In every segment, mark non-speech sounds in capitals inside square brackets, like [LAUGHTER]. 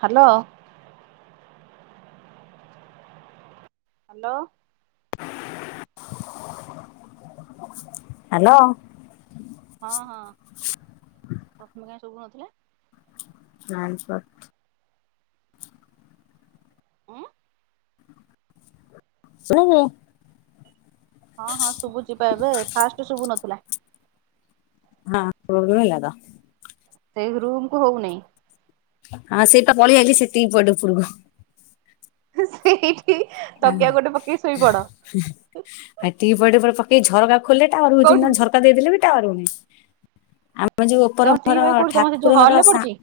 Hello. Hello. [INAUDIBLE] Hello. ହଁ ହଁ ପ୍ରଥମେ କାଇଁ ଶୁବୁ ନଥିଲେ। [UNINTELLIGIBLE] ଉଁ [UNINTELLIGIBLE] ହଁ ହଁ ଶୁବୁଚିପା ଏବେ ଫାଷ୍ଟ ଶୁବୁ ନଥୁଲା। ହଁ [UNINTELLIGIBLE] ହେଲା ତ। ସେଇ ରୁମ୍ କୁ ହୋଉନେଇ। ହଁ ସେଇପା ପଳେଇଆଲି [UNINTELLIGIBLE] ଉପୂରୁକୁ। ସେଇଠି ତକିଆ ଆ ଗୋଟେ ପକେଇ ଶୋଇପଡ। [UNINTELLIGIBLE] ଉପରେ ପକେଇ ଝରକା ଖୋଲେ ଟାୱାର ହୋଉଛି କୋଉଠି ନ ଝରକା ଦେଇଦେଲେ ବି ଟାୱାର ହୋଉନି ଆମର ଯୋଉ ତମ ଓପୋର ଟି ଘର ଭାଇ କୋଉଠି ତମ ସେ ଯୋଉ ଠାକୁର ଘର ହଲରେ ସା ପଡିଚି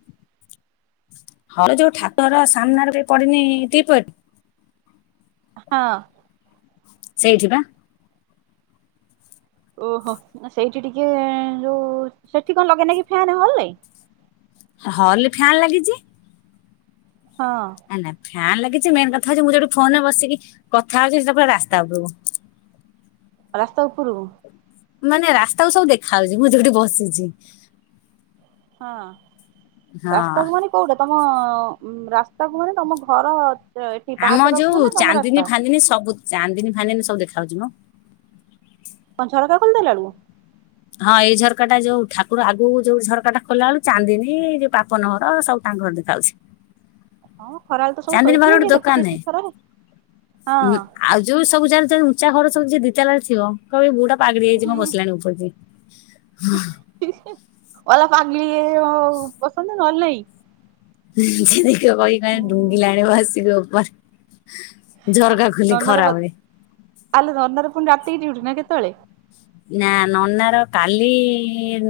ଘର ଯୋଉ ଠାକୁର ଘର ସାମ୍ନାରେ [UNINTELLIGIBLE] ପଡିନି ଟିପଏ ହଁ। ସେଇଠି ପା। ଓହୋ ନା ସେଇଠି ଟିକେ ଯୋଉ ସେଠି କଁ ଲଗେଇନା କି ଫ୍ୟାନ ହଲରେ। ହଲରେ ଫ୍ୟାନ୍ ଲାଗିଚି। ହଁ। ଆନା ଫ୍ୟାନ ଲାଗିଚି ମେନ୍ କଥା ହୋଉଚି ମୁଁ ଯୋଉଠି ଫୋନ ରେ ବସିକି କଥା ହୋଉଚି ସେଟା ପୁରା ରାସ୍ତା ଓପୁରୁକୁ। ରାସ୍ତା ଉପୁରୁକୁ। ମାନେ ରାସ୍ତାକୁୁ ସବୁ ଦେଖାହୋଉଚି ମୁଁ ଯୋଉଠି ବସିଚି। ହଁ ହଁ ରାସ୍ତାକୁ ମାନେ କୋଉଟା ତମ ରାସ୍ତାକୁ ମାନେ ତମ ଘର ଏଠି ପାହାଚ ଆମ ପାଖକୁ ଯୋଉ ନା ତମ ରାସ୍ତା? ଚାନ୍ଦିନୀ ଫାନ୍ଦିନୀ ସବୁ ଚାନ୍ଦିନୀ ଫାନ୍ଦିନୀ ସବୁ ଦେଖା ହୋଉଚି ମ। କଁ ଝରକା ଖୋଲି ଦେଲା ଆଳୁକୁ। ହଁ ଏଇ ଝରକା ଟା ଯୋଉ ଠାକୁର ଆଗୁକୁ ଯୋଉ ଝରକା ଟା ଖୋଲା ଆଳୁ ଚାନ୍ଦିନୀ ଯୋଉ ପାପନ ଘର ସବୁ ତାଙ୍କ ଘର ଦେଖାହୋଉଛି। ହଁ ଖରା ବେଳେ ତ ସବୁ ପାଖରେ ଶୋଇଥିବେ ଗୋଟେ କିଏ ଦୋକାନ ଦେଖୁଛି ନାହିଁ। ଆସିକି ଖରାରେ ହଁ। ଉଁ ଆଉ ଯୋଉ ସବୁ ଯାହାର ଯାହାର ଉଁଞ୍ଚା ଘର ସବୁ ଯିଏ ଦିତାଲାରେ ଥିବ କହିବେ ଏଇ ବୋହୂଟା ପାଗେଳି ଯାଇଛି କଁ ହୁଁ ବସିଲାଣି ଉପରେ ଯାଇଁ। [UNINTELLIGIBLE] ମଲା ପାଗିଳି [UNINTELLIGIBLE] ବସନ୍ତି ନହଲ ନାଇଁ। ଯିଏ ଦେଖିବ [UNINTELLIGIBLE] ହୁଁ ଢୁଙ୍ଗିଲାଣି ମ ଆସିକି ଓପରେ। ଝରକା ଖୋଲି ଖରା ନନାର ବେଳେ। ଆଲୋ ନନାର ପୁଣି ରାତିକି ଡ୍ୟୁଟି ନା କେତୋବୋଳେ। ନା ନନାର କାଲି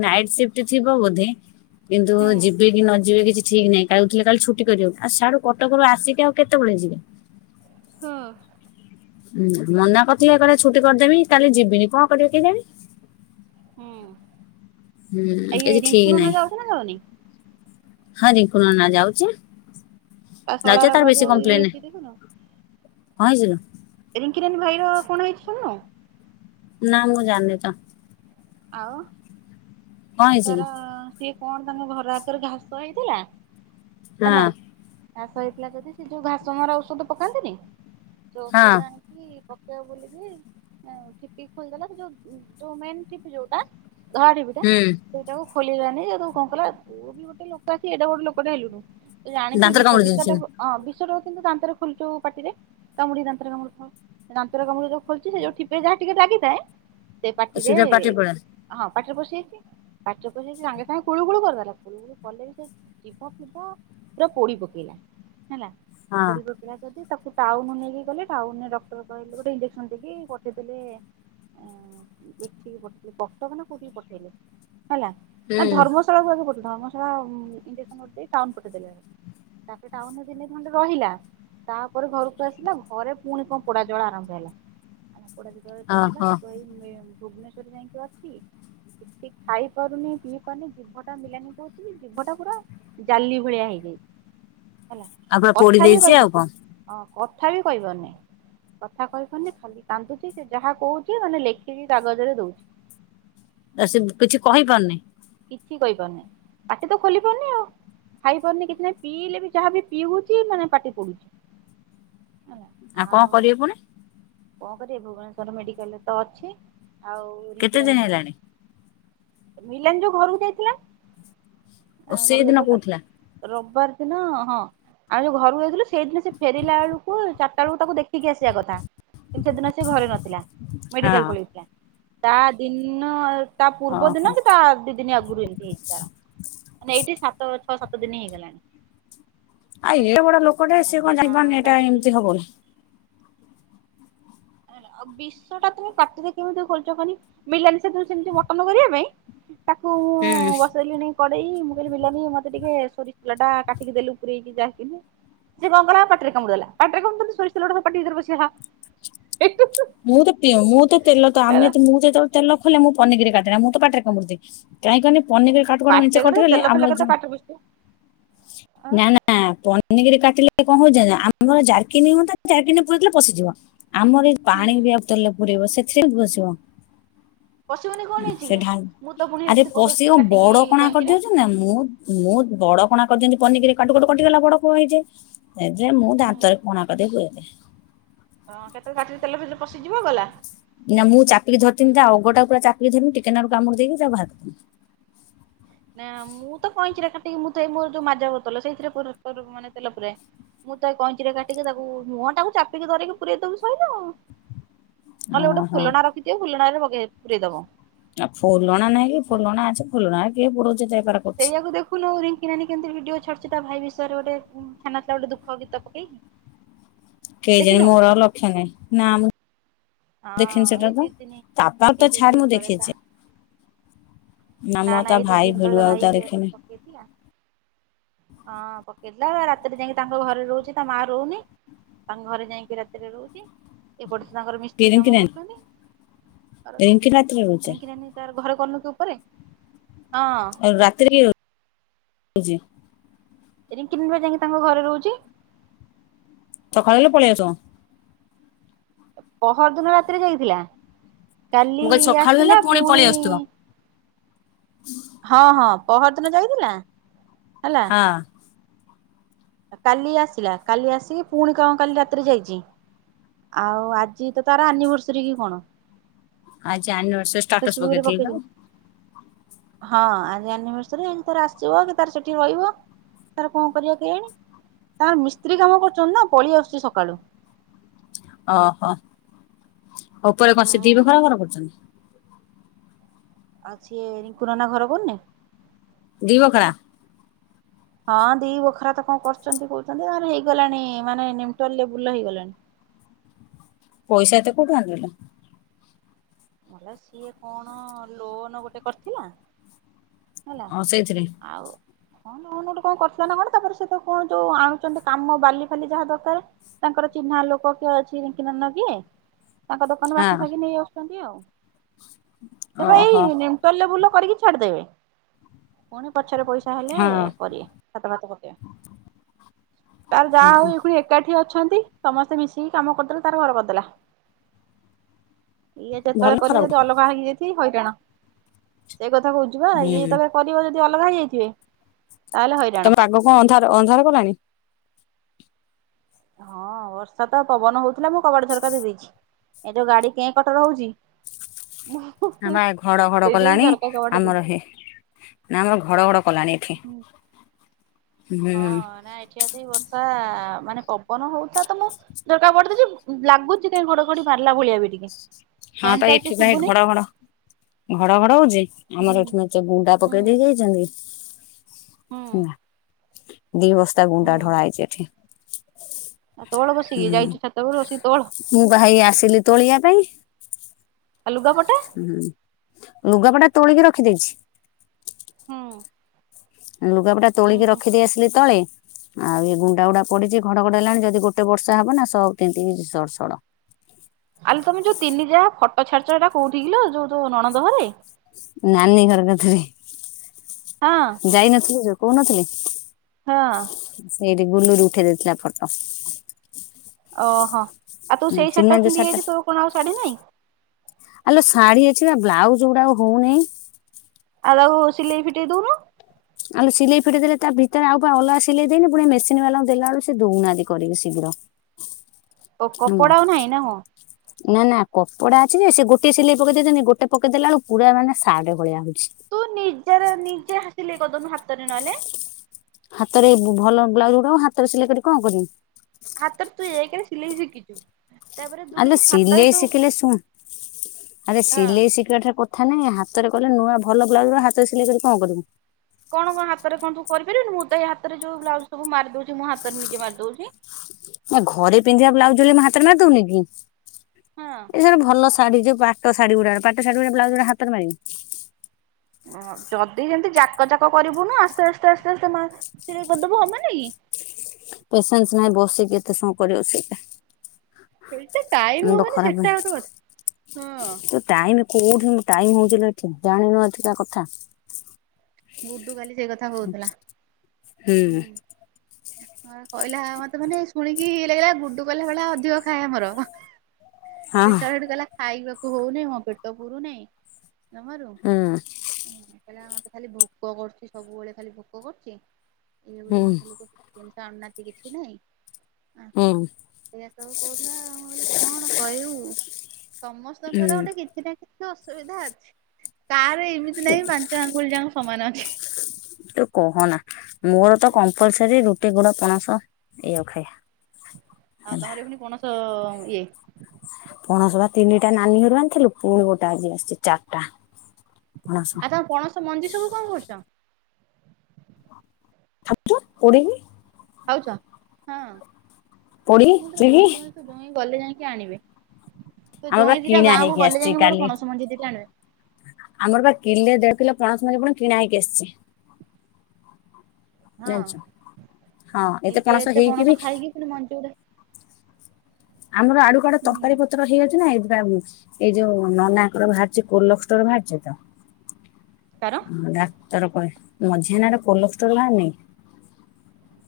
ନାଇଟ୍ ସିଫ୍ଟ ଥିବ ବୋଧେ କିନ୍ତୁ ହୁଁ ଯିବେ କି ନ ଯିବେ କିଛି ଠିକ ନାଇଁ [UNINTELLIGIBLE] କାଲି ଛୁଟି କରିବାକୁ ଆଉ ସ୍ୟାଡୁ କଟକରୁ ଆସିକି ଆଉ କେତୋବୋଳେ ଯିବେ। ହୁଁ। ହୁଁ ମନା କରିଥିଲେ କହିଲେ ଛୁଟି କରିଦେବି କାଲି ଯିବିନି କଁ କରିବେ କେଜାଣି। ହୁଁ ହୁଁ ଆ ଏଇ କିଛି ଠିକ ରିଙ୍କୁ ନନା ନାହିଁ ଯାଉଚି ନା ଯାଉନି। ହଁ ରିଙ୍କୁ ନନା ଯାଉଛି। ତା ଯାଉଚି ଯେ ଶଳାର ବା ତାର ବେଶୀ ଯୋଉ ଇଏ କମ୍ପ୍ଲେନ ନାହିଁ ହେଇଛି ଦେଖୁନୁ? କଁ ହେଇଛି ଲୋ। ରିଙ୍କିରାନୀ ଭାଇ ର କଣ ହେଇଛି ଶୁଣୁ। ନା ମୁଁ ଜାଣିନି ତ। ଆଉ କଣ ହେଇଛି କି? ତାର ସିଏ କଣ ତାଙ୍କ ଘର ଆଗରେ ଘାସ ହେଇଥିଲା ହଁ ହେଲା ଘାସ ହେଇଥିଲା ଯଦି ସେ ଯୋଉ ଘାସ ମରା ଔଷଧ ପକାନ୍ତିନି, ଯୋଉ ହଁ ଔଷଧ ଆଣି କି ପକେଇବ ବୋଲିକି ତା ଠିପି ଖୋଲିଦେଲା ଯୋଉ ଯୋଉ ମେନ୍ ଠିପି ଯୋଉଟା ଧଳା ଠିପି ଟା ହୁଁ ସେଇଟା କୁ ଖୋଲିଲାନି ସେଉଠୁ କଣ କଲା [INAUDIBLE] ବି ଗୋଟେ ଲୋକ ସିଏ ଯୋଉ ଗୋଟେ ଲୋକଟେ ହେଲୁଣି ତ ଜାଣିଚୁ ଦାନ୍ତରେ ବିଷ କାମୁଡି ବିଷ ଦେଇଛି ଟା କୁ ହଁ ବିଷ ଟାକୁ କିନ୍ତୁ ଦାନ୍ତରେ ଖୋଲଚୁ ପାଟିରେ କାମୁଡି ଦାନ୍ତରେ କାମୁଡି [INAUDIBLE] ସେ ଦାନ୍ତର କାମରେ ଯୋଉ ଖୋଲିଚି ସେ ଯୋଉ ଠିପିରେ ଯାହା ଟିକେ ରାାଗିଥାଏ ସେ ପାଟିରେ ସିଧା ପାଟି ପଳା ହଁ ପାଟିରେ ପଶିଯାଇଚି, ପାଟିରେ ପଶିଯାଇଚି ସାଙ୍ଗେ ସାଙ୍ଗେ କୁଳୁକୁଳୁ କରିଦେଲା କିନ୍ତୁ କଲେ ବି ସେ ଜିଭ ଫିବ ପୁରା ପୋଡି ପକେଇଲା ହେଲା, ହଁ ପୋଡି ପକ [INAUDIBLE] ଯଦି ତାକୁ ଟାଉନ୍ ନେଇକି ଗଲେ ଟାଉନ୍ ଡକ୍ଟର୍ କହିକି ଗୋଟେ ଇଞ୍ଜେକ୍ସନ୍ ଦେଇକି ପଠେଇଦେଲେ ଏଠିକି ପଠ କଟକ ନା କୋଉଠି କି ପଠେଇଲେ ହେଲା ନା ଧର୍ମ [INAUDIBLE] ଧର୍ମ ଶଳା [INAUDIBLE] ସେ ଟାଉନ ପଠେଇ ଦେଲେ। ତାପରେ ଟାଉନ୍ ରେ ଦିନେ ଖଣ୍ଡେ ରହିଲା। ତାପରେ ଘରକୁ ଆସିଲା ଘରେ ପୁଣି କଣ ପୋଡା ଜଳା ଆରମ୍ଭ ହେଲା। [INAUDIBLE] ଓହୋ ଭୁବନେଶ୍ଵର ଯାଇକି ଅଛି। କିଖାଇ ପାରୁନି ପିଇ ପାରୁନି ଜିଭଟା ମିଲାନି କହୁଛି ଜିଭଟା ପୁରା ଜାଲି ଭଳିଆ ହେଇଯାଇଛି ହେଲା ଆଉ ପୁରା ପୋଡି କଥା ବି ଦେଇଛି ଆଉ କଣ କହିପାରୁନି। ହଁ କଥା ବି କହିପାରୁନି। କଥା କହିପାରୁନି ଖାଲି କାନ୍ଦୁଚି ସେ ଯାହା କହୁଚି ମାନେ ଲେଖିକି କାଗଜରେ ଦଉଛି। ଆ, ସେ କିଛି କହିପାରୁନି? କିଛି କହିପାରୁନି ପାଟି ତ ଖୋଲି ପାରୁନି ଆଉ। ଖାଇ ପାରୁନି କିଛି ନାହିଁ ପିଇଲେ ବି ଯାହା ବି ପିଉଚି ମାନେ ପାଟି ପଡୁଛି। ଆଉ କଣ କରିବେ ପୁଣି? କଣ କରିବେ ଭୁବନେଶ୍ଵର ମେଡିକାଲ୍ ରେ ତ ଅଛି, ଆଉ କେତେ ଦିନ ରିଙ୍କିରାନୀ ହେଲାଣି ମିଲନ ଯୋଉ ଘରକୁ ଯାଇଥିଲା, ଓ ଆ, ଘରକୁ ସେଇଦିନ ଯାଇଥିଲା କହୁଥିଲା ସେ ରବବାର ଦିନ ହଁ ଆମେ ଯୋଉ ଘରକୁ ଯାଇଥିଲୁ ସେଇଦିନ ସେ ଫେରିଲା ବେଳୁ କୁ ଚାଟା ବେଳକୁ ତାକୁ ଦେଖିକି ଆସିବା କଥା। କିନ୍ତୁ ସେଦିନ ସେ ଘରେ ନଥିଲା ହଁ ମେଡିକାଲ୍ ପଳେଇଥିଲା। ତା ଦିନ ତା ପୂର୍ବ ଓହୋ ଦିନ କି ତା ଦି ଦିନ ଆଗରୁ ଏମିତି ହେଇଚି ତାର ମାନେ ଏଇଠି ସାତ ଛଅ ସାତ ଦିନ ହେଇଗଲାଣି। ଆଉ ହେଲା ଏଡ ବଡ ଲୋକଟେ ଆଉ ସିଏ କଣ ତାର ଜାଣିପାରୁନି ତା ଏଟା ସ୍ତ୍ରୀ ଏମିତି ହବ ବୋଲି। [INAUDIBLE] ଆଉ ବିଷ ଟା ତୋମେ ପାଟିରେ କେମିତି ଖୋଲୁଚ କହନି, ମଲନାନୀ ସେଦିନ ସେମତି ମଟନ୍ କରିବା ପାଇଁ ତାକୁ ହୁଁ। ମୁଁ ବସେଇଲିଣି କଡେଇ ମୁଁ କହିଲି ମିଲନାନୀ ମୋତେ ଟିକେ ସୋରିଷ ତେଲ ଟା କାଟିକି ଦେଲୁ ପୂରେଇକି ଡାକିନି ସେ କଣ କଲା ପାଟିରେ କାମୁଡି ଦେଲା, ପାଟିରେ କଣ [UNINTELLIGIBLE] ସୋରିଷ ତେଲ ଗୁଡା ସବୁ ପାଟି ଭିତରେ ପଶିଗଲା। ମୁଁ ତ ପିଅ ମୁଁ ତ ତେଲ ତ ଆମେ ହେଲା ଯେ ମୁଁ ଯେତେଳ ତେଲ ଖୋଲେ ମୁଁ ପନିକିରେ କାଟେନା ମୁଁ ତ ପାଟିରେ କାମୁଡି ଦିଏ, କାହିଁକନି ପନିକିରେ କା [UNINTELLIGIBLE] ମେଞ୍ଚେ ପାଟିରେ କଣ କଟିଗଲେ ତେଲ ଫେଲ ଆମର କେତେ ଯୋଉ ପାଟିରେ ପଶିଥିବ ଆଁ ନା ନା ନା ପନିକିରେ କାଟିଲେ କଣ ହଉଚି ନା ଆମର ଜାରକିନୀ ହୁଅନ୍ତା, ଜାରକିନୀ ରେ ପୁରେଇ ଦେଲେ ପଶିଯିବ। ଆମର ଏ ହୁଁ ପାଣି ପିଇବା ବୁତଲରେ ପୂରେଇବ ସେଥିରେ କେମିତି ପଶିବ? ପଶିବନି କଣ ହେଇଛି ସେ କି? ଢା ମୁଁ ତ ପୁଣି ଆରେ ଏମିତି ପଶିବ ପଶଉଚି କାଟିକି ବଡ କଣା କଇଁଚିରେ। କରିଦଉଛନ୍ତି ନା ମୁଁ ମୁଁ ବଡ କଣା କରିଦିଅନ୍ତି ପନିିକିରେ କାଟୁ କଟୁ କଟିଗଲା ବଡ କୁ ହେଇଯାଏ। ଏ ଯେ ମୁଁ ଦାନ୍ତରେ କଣା କରଦେଇ ପୂରେଇଦିଏ। ହଁ କେତେବେଳେ ପାଟିରେ ତେଲ ଫେଲ ପଶିଯିବ ଗଲା। ନା ମୁଁ ଚାପିକି ଧରିଥିନି ତା ଅଗଟା ପୂରା ଚାପିକି ଧରିମିି ଟିକେ ନାକୁରୁ କାମୁଡି ଦେଇକି ତାକୁ ବାହାର କରଦେମି। ନା ମୁଁ ତ କଇଁଚିରେ କାଟିକି ମୁଁ ତ ଏଇ ମୋର ଯୋଉ ମାଜା ବୋତଲ ସେଇଥିରେ ପୂର ପୂରୁ ମାନେ ତେଲ ପୂରାଏ। ମୁଁ ତ ଏଇ କଇଁଚିରେ କାଟିକି ତାକୁ ମୁଁହ ଟାକୁ ଚାପିକି ଧରିକି ପୁରଇ ଦୋବୁ ସଇଲା ଆଉ। ନହେଲେ ଗୋଟେ ଓହୋ। ଫୁଲଣା ରଖିଦିଅ ଫୁଲଣାରେ ପକେ ପୁରଇ ଦବ। ଆ ଫୁଲଣା ନାଇଁ କି ଫୁଲଣା ଅଛି ଫୁଲଣା କିଏ ପୁରୋଉଚି ଏତେ ବେପାର କରୁଛି। ସେଇଆକୁ ଦେଖୁନୁ ରିଙ୍କି ନାନୀ କେମିତି ଭିଡିଓ ଛାଡୁଚି ତା ଭାଇ ବିଷୟରେ ଗୋଟେ ଛାଡି ନଥିଲା ଗୋଟେ ଦୁଃଖ ଗୀତ ପକେଇକି। କେଜାଣି ଦେଖିନୁ ମୋର ଆଉ ଲକ୍ଷ ନାହିଁ। ନା ମୁଁ ଦେଖିନି ହଁ ସେଟା ଏଇ ତ। ଦି ଦିନି ତା ବାପା ତ ଏଇ ଦି ଛାଡ ମୁଁ ଦିନି ତଳେ ଦେଖିଛି ପା। ନା ମୁଁ ଆଉ ତା ଭାଇ ଭିଡିଓ ଆଉ ତା ଦେଖିନି। ଦେଖିଲା। ହଁ ପକେଇଥିଲା ରାତିରେ ଯାଇଁକି ତାଙ୍କ ଘରେ ରହୁଚି। ତା ମା ରହୁନି। ତାଙ୍କ ଘରେ ଯାଇକି ରାତିରେ ରହୁଚି ଏପଟେ ତାଙ୍କର ମି କିଏ ରିଙ୍କି ତାର ନାନି ରିଙ୍କି ରାତିରେ ରହୁଚି। ରିଙ୍କି ନାନୀ ତାର ଘରେ କରୁନି କୁ ଉପରେ ହଁ। ଆଉ ରାତିରେ କିଏ ରହୁଚି? ରିଙ୍କି ନାନି ପା ଯାଇକି ତାଙ୍କ ଘରେ ରହୁଚି। ସକାଳେ ହେଲେ ପଳେଇ ଆସିବ। ପହର ଦିନ ରାତିରେ ଯାଇଥିଲା କାଲି ମୁଁ କହିଲି ସକାଳୁ ହେଲେ ଆସିଲା ପଳେଇ ପୁଣି ଆସୁଥିବ ହଁ ହଁ ପହର ଦିନ ଯାଇଥିଲା। ହଁ। ଆ କାଲି ଆସିଲା କାଲି ଆସିକି ଫୁଣି କଣ କାଲି ରାତିରେ ଯାଇଚି। ଆଉ ଆଜି ତ ତାର ଆନିଭର୍ସରୀ କି କଣ। ଆଜି ଆନିଭର୍ସରୀ ଷ୍ଟାଟସ୍ ଫେସବୁକ୍ ରେ ପକେଇ ଥିଲା ତ ଆଉ। ପକେଇଛନ୍ତି। ହଁ ଆଜି ଆନିଭର୍ସରୀ ତାର ଆସିବ କି ତାର ସେଠି ରହିବ। ତାର କଣ କରିବ କେୟାଣି। ତାଙ୍କର ମିସ୍ତ୍ରୀ କାମ କରୁଚନ୍ତି ନା ପଳେଇ ଆସୁଚି ସକାଳୁ। ଓହୋ ଉପରେ କଣ ସେ ଦି ହୁଁ ବଖରା ଘର କରୁଚନ୍ତି। ଆଉ ସିଏ ରିଙ୍କୁ ନନା ଘର କରୁନି। ଦି ବଖରା। ହଁ ଦି ବଖରା ତ କଣ କରୁଚନ୍ତି କୋହୁଚନ୍ତି ତାଙ୍କର ହେଇଗଲାଣି ମାନେ ନିମଟାଲ୍ ଲେବୁଲ୍ ହେଇଗଲାଣି। ପଇଷା ଏତେ କୋଉଠୁ ଆଣିଲେ ଲୋ। ମଲା ସିଏ କଣ ଲୋନ୍ ଗୋଟେ କରିଥିଲା। ହେଲା ଓ ସେଇଥିରେ ଆଉ ହଁ ଲୋନ୍ କଣ କରିଥିଲାନା କଣ ତାପରେ ସେ ତ କଣ ଯୋଉ ଆଣୁଚନ୍ତି କାମ ବାଲି ଫାଲି ଯାହା ଦରକାର। ତାଙ୍କର ଚିହ୍ନା ଲୋକ କିଏ ଅଛି ରିଙ୍କି ନାନାର କିଏ ତାଙ୍କ ଦୋକାନରୁ ହଁ ବାକି ଫାକି ନେଇ ଆସୁଚନ୍ତି ଆଉ ସେ ପା ଏଇ ଓହୋ ନି ମଟାଲ୍ ଲେବୁଲ୍ କରିକି ଛାଡିଦେବେ ପୁଣି ପଛରେ ପଇଷା ହେଲେ ହଁ କରିବେ। ଛାତ ଫାତ ପକେଇବେ ତାର ଯାହା ହୋଉ ଏ [UNINTELLIGIBLE] ଏକାଠି ଅଛନ୍ତି ସମସ୍ତେ ମିଶିକି କାମ କରିଦେଲେ ତାର ଘର କରିଦେଲା। ଇଏ ଭଲ ଯେତେବେଳେ କରିବେ ଖରାପ ଯଦି ଅଲଗା ହେଇଯାଇ ଥିବେ ହଇରାଣ। ସେଇ କଥା କୋହୁଚିପା ଇଏ ହୁଁ। ଯେତେବେଳେ କରିବ ଯଦି ଅଲଗା ହେଇଯାଇଥିବେ। ତାହେଲେ ହଇରାଣ। ତମେ ତ ଆଗ କଣ ଅନ୍ଧାର ଅନ୍ଧାର କଲାଣି। ହଁ ବର୍ଷା ତ ପବନ ହୋଉଥିଲା। ମୁଁ କବାଟ ଝରକା ଦେଇଦେଇଚି। ଏ ଯୋଉ ଗାଡି କେଁ କଟର ହୋଉଚି। ମୁଁ ନାଁ ବା ଘଡ ଘଡ ସେଇଥିପାଇଁ କଲାଣି ଝରକା କବାଟ ଦେଇଛି। ଆମର ହେ ନା ଆମର ଘଡ ଘଡ କଲାଣି ଏଠି। ଓ ହଁ ହୁଁ ନା ଏଠି ଆସିକି ବର୍ଷା ମାନେ ପବନ ହୋଉଥିଲା ତ ମୁଁ ଝରକା କବାଟ ଦେଇଚି ଲାଗୁଚି ସେ ଘଡଘଡି ମାରିଲା ଭଳିଆ ବି ଟିକେ। ହଁ ଫ୍ୟାନ ପା ଚାଲିଛି ଏଠି ପା ଏଇ ଶୁଭୁନି। ଘଡ ଘଡ ଘଡ ଘଡ ହୋଉଚି ହୁଁ ଆମର ଏଠି ମେଞ୍ଚେ ବୁନ୍ଦା ହୁଁ ପକେଇ ଦେଇଯାଇଚି। ହୁଁ ଜାଣିନି [UNINTELLIGIBLE] ଦି ବସ୍ତା ଗୁଣ୍ଡା ଢଳା ହୁଁ। ହେଇଚି ଏଠି। ତୋଳ ହୁଁ ବସିକି ଯାଇଛୁ ଛାତ ଉପରକୁ ବସିକି ତୋଳ। ମୁଁ ଭାଇ ଆସିଲି ତୋଳିବା ପାଇଁ। ଆଉ ଲୁଗା ପଟା? ହୁଁ ଲୁଗାପଟା ତୋଳିକି ରଖି ଦେଇଛି। ହୁଁ। ଲୁଗାପଟା ହୁଁ ତୋଳିକି ହୁଁ। ରଖିଦେଇ ଆସିଲି ତଳେ ଆଉ ଇଏ ଗୁଣ୍ଡା ଗୁଡା ପଡିଛି ଘଡଘଡ ହେଲାଣି ଯଦି ଗୋଟେ ବର୍ଷା ହବ ନା ସବୁ ତିନ୍ତିକି ଷଡଷଡ। ଆଲୋ ତମେ ଯୋଉ ତିନି ଯା ଫଟୋ ଛାଡିଛ କଉଠି କିଲ ଯୋଉ ଯୋଉ ନଣନ୍ଦ ଘରେ? ନାନୀ ଘର କଥିରେ। ହଁ। ଯାଇ ନଥିଲି ଯଉ କହୁନଥିଲି। ହଁ। ସେଇଠି ଗୁଲୁରୀ ଉଠେଇ ଦେଇଥିଲା ଫଟୋ। ଓହୋ ଆଉ ତୁ ସେଇ ଚିହ୍ନା ଶାଢୀ ଯୋଉ ପିନ୍ଧି ଟା ଯାଇଥିଲୁ କଣ ଆଉ ଶାଢୀ ନାଇଁ? ଆଲୋ ଶାଢୀ ଅଛି ବା ବ୍ଲାଉଜ ଗୁଡା ହଉନେଇ। ଆଉ ତାକୁ ସିଲେଇ ଫିଟେଇ ଦଉନୁ। ଆଉୁ ସିଲେଇ ଫିଟେଇ ଦେଲେ ତା ଭିତରେ ଆଉ ବା ଅଲଗା ସିଲେଇ ଦେଇନି ପୁଣି ମେସିନ୍ ବାଲାଙ୍କୁ ଦେଲାବେଳକୁ ସେ ଦଉନାହାନ୍ତି କରିବି ଶୀଘ୍ର। ଓ ହେଲା। କପଡ଼ା ଆଉ ନାହିଁ କଣ? ନା ନା କପଡଡା ଅଛି ଯେ ସେ ଗୋଟେ ସିଲେଇ ପକେଇ ଦେଇଛନ୍ତି ଗୋଟେ ପକେଇ ଦେଲା ବେଳକୁ ପୁରା ମାନେ ସାର୍ଟ ଭଳିଆ ହଉଛି। ତୁ ନିଜର ନିଜେ [UNINTELLIGIBLE] ସିଲେଇ କରି ଦଉନୁ ହାତରେ ନହେଲେ ହାତରେ ଭଲ ବ୍ଲାଉଜ୍ ଗୁଡାକ ହାତରେ ସିଲେଇ କରି କି କଣ କରିବି? ହାତରେ ତୁ ଏକରେ ସିଲେଇ ଶିଖିଛୁ ତାପରେ ଆଲୋ ଦୁଇରେ ହାତରେ ସିଲେଇ ତୁ ଶିଖିଲେ ଶୁଣ ଆରେ ହଁ। ସିଲେଇ ଶିଖିବାଠା ପ କଥା ନାଇଁ ହାତରେ କଲେ ନୂଆ ଭଲ ବ୍ଲାଉଜ୍ ରା ହାତରେ ସିଲେଇ କରିକି କଣ କରିବୁ? କଣ କଣ ହାତରେ କଣ ତୁ କରିପାରିବୁନି ମୁଁ ତ ଏଇ ହାତରେ ଯୋଉ ବ୍ଲାଉଜ୍ ସବୁ ମାରିଦଉଛି ମୁ ହାତରେ ନିଜେ ମାରି ଦଉଛି। ନା ଘରେ ପିନ୍ଧିବା ବ୍ଲାଉଜ୍ ଯଦି ମୁଁ ହାତରେ ମାରି ଦଉନି କି? ହଁ ଏ ଜଉଟା ଭଲ ଶାଢୀ ଯୋଉ ପାଟ ଶାଢୀ ଗୁଡା ପାଟ ଶାଢୀ ଗୁଡା ବ୍ଲାଉଜ୍ ଗୁଡା ହାତରେ ମାରିବି। ଓ ଯଦି ଯେମିତି ଜାକ ଜାକ କରିବୁନୁ ଆସ୍ତେ ଆସ୍ତେ ଆସ୍ତେ ଆସ୍ତେ ମା ସିଲେଇ କରିଦବୁ ହବନିକି? ପେସେନ୍ସ୍ ନାହିଁ ବସିକି ଏତେ ସମୟ କରିବ ବସିକି? ସେଟ ଟାଇମ୍ ହବନି ସେଟା ଗୋଟ କଥା। ହଁ ତ ଟାଇମ କୋଉଠି ମୁଁ ଟାଇମ ହଉଛି ଏଠି ଜାଣିନୁ ଏଠିକା କଥା। ଗୁଡୁ ଖାଲି ସେଇ କଥା ହଁ କହୁଥିଲା। ହୁଁ। କହିଲା ମତେ ମାନେ ଶୁଣିକି ଲାଗିଲା ଗୁଡୁ କଲା ଭଳିଆ ଅଧିକ ଖାଇବା ମୋର ହଁ ଦେଖ ଗଲା ଖାଇବାକୁ ହଉନି ମୋ ପେଟ ପୁରୁନି ଜମାରୁ ହୁଁ କହିଲା ମତେ ଖାଲି ଭୋକ କରୁଛି ସବୁବେଳେ ଖାଲି ଭୋକ କରୁଛି ଏରା ଗୋଟେ ହୁଁ [UNINTELLIGIBLE] ଲୋକ [UNINTELLIGIBLE] ଆଣୁ ନାହାନ୍ତି କିଛି ନାହିଁ ଆ ହୁଁ। ଏଇଆ ସବୁ କହୁଥିଲା ମୁଁ କହିଲି କଣ କହିବୁ? ସମସ୍ତଙ୍କର ଗୋଟେ ହୁଁ କିଛି ନା କିଛି ଅସୁବିଧା ଅଛି କାର ଏମିତି ନାହିଁ ପାଞ୍ଚ ଆଙ୍ଗୁଳି ଯା ସମାନ ଅଛି। ତୁ କହନା ମୋର ତ କମ୍ପଲସରୀ ଗୁ ଗୋଟି ଗୁଡ଼ ପଣସ ଏୟାକୁ ଖାଇବା। ଆଉ ତମର ଏ [UNINTELLIGIBLE] ପଣସ ଇଏ ପଣସ ତିନିଟା ନାନୀ ଘରୁ ଆଣିଥିଲୁ ପୁଣି ଗୋଟେ ଆଜି ଆସିଛି ଚାରିଟା। ପଣସ। ଆଉ ତମ ପଣସ ମଞ୍ଜି ସବୁ କଣ କରୁଛ? ଖାଉଛୁ ପୋଡିକି। ଖାଉଛ ହଁ ପୋଡି ମୁଁ ତାଲେ ଚୁରିକି ପଣସମଞ୍ଜି ତ ଜ୍ଵିଇ ଗଲେ ଯାଇକି ଆଣିବେ। ତ ଆମର ବା ଜ୍ଵଇଁ ଦିଟ କିଣା ଗାଁକୁ ହେଇକି ଗଲେ ଆସିଛି ଯାଇକି ମୋର କାଲି ପଣସ ମଞ୍ଜି ଦିଟା ଆଣିବେ। ଆମର ବା କିଲେ ଦେଢ଼ କିଲୋ ପଣସ ମଞ୍ଜି ପୁରା କିଣା ହେଇକି ଆସିଛି। ହଁ ଜାଣିଛ। ହଁ ଏତ ଏତେ ହେଇକି ବି ପଣସ ଖାଇକି ପୁଣି ମଞ୍ଚ ଗୋଡେ ଆମର ଆଡୁ କ ଆଡ ହୁଁ ତରାରୀ ପତର ହେଇଯାଉଛି ନା ଏଇଥି। ଏଇ ଯୋଉ ନନାକର ବାହାରିଛି କୋଲୋର ବାହାରିଛି ତ। କାର। ଡାକ୍ତର କହେ ମଝିହ୍ନରେ କୋଲ ଷ୍ଟୋଲ ହେଲାନି।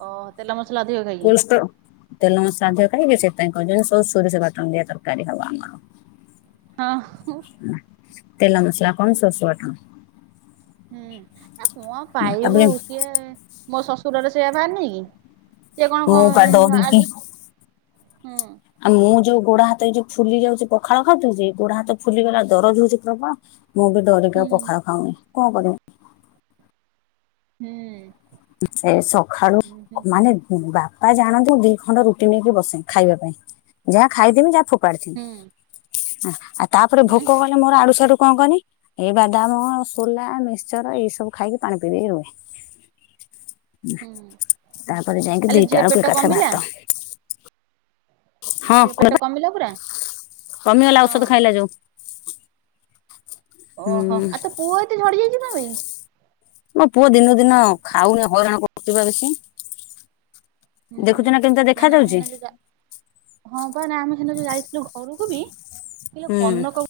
ଓହ ତେଲ ମସଲା ଅଧିକ ଖାଇକି। କୋଲଷ୍ଟୋର ତେଲ ସାାଧ୍ୟ କାହିଁକି ସେଥିାଇଁ କହୁଛନ୍ତିି ସବୁ ସୋରିଷ ବାଟଣ ଦିଆ ତରକାରୀ ହବ ଆମର। ହଁ ତେଲ ମସଲା କଣ ସୋଷଟଣ। ହୁଁ, ଏ କଣ ପାଇବୁ ତାପରେ ସିଏ, ମୋ ଶ୍ୱଶୁରର ସେଇଆ ବାହାରିନି କି? ସେ କଣ ମୁଁ ପା କଣ ଆ, ଡରିକି ହୁଁ। ଆଉ ମୁଁ ଯୋଉ ଗୋଡ ହାତ ଏଇ ଯୋଉ ଫୁଲି ଯାଉଛି ପଖାଳ ଖାଉଥିଲି ଯେ, ଗୋଡ ହାତ ଫୁଲିଗଲା, ଦରଜ ହଉଛି ପ୍ରବଳ। ମୁଁ ଏବେ ଡରିକି ହୁଁ ଆଉ ପଖାଳ ଖାଉନି, କଣ କରିମି? ହୁଁ। [UNINTELLIGIBLE] ସଖାଳୁ, ହୁଁ ହୁଁ। ନାଇଁ ନାଇଁ ବା ତା ଜାଣନ୍ତୁ ଦି ଖଣ୍ଡ ରୁଟି ନେଇକି ବସେ, ଖାଇବା ପାଇଁ, ଯାହା ଖାଇଦେମି, ଯାହା ଫୋପାଡିଦେମି। ହ ଆ ତାପରେ ଉଁ ଭୋକ କଲା ମୋର ଆଡୁ ସାଡୁ କଣ କନି, ଏ ବାଦାମ, ସୋଲା, ମିକ୍ସଚର, ଏଇ ସବୁ ଖାଇକି ପାଣି ପିଇ ଦେଇକି ରୁହେ। ହୁଁ ତାପରେ ଯାଇକି ଆଲୋ ଦିଟା ଝିଅ ବେଳକୁ ପେଟ ଏକାଥରେ କମିଲା ଭାତ ହଁ ଝିଅ ପେଟ କହିବା କମିଲା ପୁରା? କମିଗଲା ଔଷଧ ହଁ। ଖାଇଲା ଯୋଉ। ହୁଁ ଓହୋ, ଆଉ ତୋ ପୁଅ ଏତେ ଝଡି ଯାଇଚି କଣ ପାଇଁ? ମୋ ପୁଅ ଦିନକୁ ଦିନ ଖାଉନି, ହଇରାଣ କରୁଚି ପା ବେଶୀ। ହୁଁ ଦେଖୁଚୁ ନା କେମିତା ଦେଖା ନା ଆମେ ଯାଉଚି? ହେଦିନ ଯୋଉ ଯା ହଁ ପା, ନା ଆମେ ସେନ ଯଉ ଯାଇଥିଲୁ ଘରକୁ ବି, କିଲୋ ହୁଁ କନକ ବୋ